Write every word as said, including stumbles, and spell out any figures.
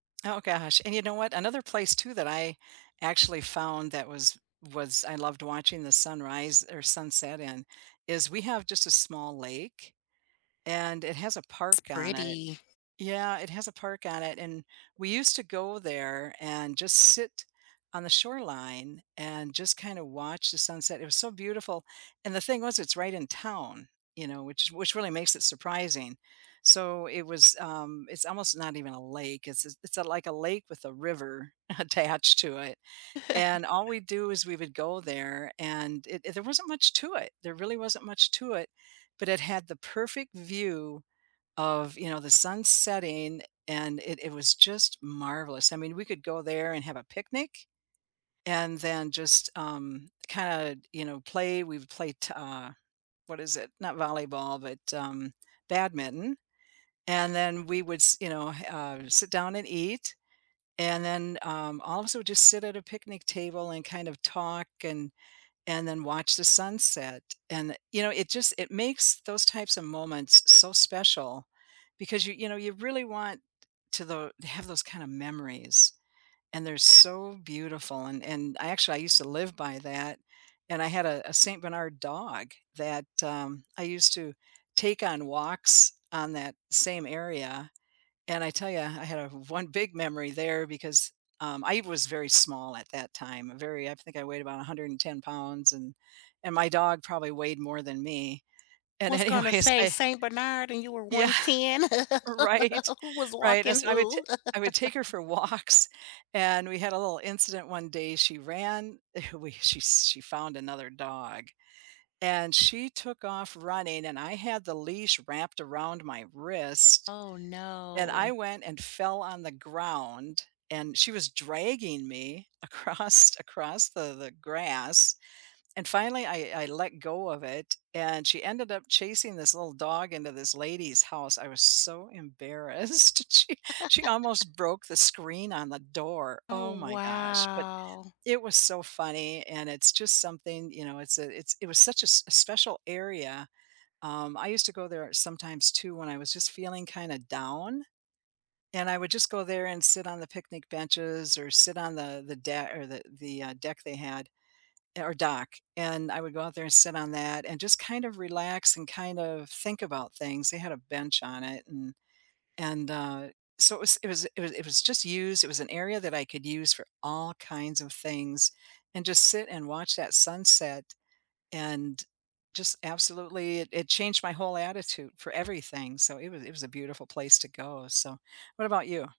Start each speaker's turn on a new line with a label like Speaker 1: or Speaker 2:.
Speaker 1: Oh gosh, and you know what, another place too that I actually found that was was I loved watching the sunrise or sunset in is we have just a small lake, and it has a
Speaker 2: It's
Speaker 1: park on it
Speaker 2: pretty.
Speaker 1: yeah, it has a park on it and we used to go there, and just sit on the shoreline, and just kind of watch the sunset. It was so beautiful, and the thing was it's right in town, you know, which which really makes it surprising, so it was, um it's almost not even a lake, it's it's like a lake with a river attached to it, and all we do is we would go there and it there wasn't much to it there really wasn't much to it, but it had the perfect view of, you know, the sun setting and it it was just marvelous. I mean, we could go there and have a picnic. And then just, um, kinda, you know, play we've played, uh, what is it? Not volleyball, but, um, badminton, and then we would, s you know, uh, sit down and eat, and then, um, also just sit at a picnic table and kind of talk and and then watch the sunset and, you know, it just, it makes those types of moments so special because you you know, you really want to the have those kind of memories. And they're so beautiful and and I actually, I used to live by that and I had a a Saint Bernard dog that, um, I used to take on walks on that same area, and I tell you, I I had a one big memory there because um, I was very small at that time, very I think I weighed about a hundred and ten pounds and and my dog probably weighed more than me, and
Speaker 2: Was gonna
Speaker 1: anyways,
Speaker 2: say
Speaker 1: I
Speaker 2: Saint Bernard and you were
Speaker 1: Yeah,
Speaker 2: one ten.
Speaker 1: right,
Speaker 2: Who was
Speaker 1: right, and,
Speaker 2: walking
Speaker 1: so, I would ta
Speaker 2: who?
Speaker 1: I would take her for walks, and we had a little incident one day, she ran we, she she found another dog, and she took off running and I had the leash wrapped around my wrist,
Speaker 2: Oh,
Speaker 1: and I
Speaker 2: no.
Speaker 1: went and fell on the ground, and she was dragging me across across the the grass, and finally I I let go of it, and she ended up chasing this little dog into this lady's house, I was so embarrassed, she she almost broke the screen on the door.
Speaker 2: Oh,
Speaker 1: Oh my gosh, but
Speaker 2: wow.
Speaker 1: it was so funny, and it's just something, you know it's a it's it was such a s special area, um, I used to go there sometimes too when I was just feeling kinda down, and I would just go there and sit on the picnic benches or sit on the the deck or the the, uh, deck they had or dock, and I would go out there and sit on that and just kind of relax, and kind of think about things. They had a bench on it and, and, uh, so, it was it was it was it was just used, it was an area that I could use for all kinds of things, and just sit and watch that sunset and, just absolutely, it it changed my whole attitude for everything, so, it was it was a beautiful place to go. So, what about you?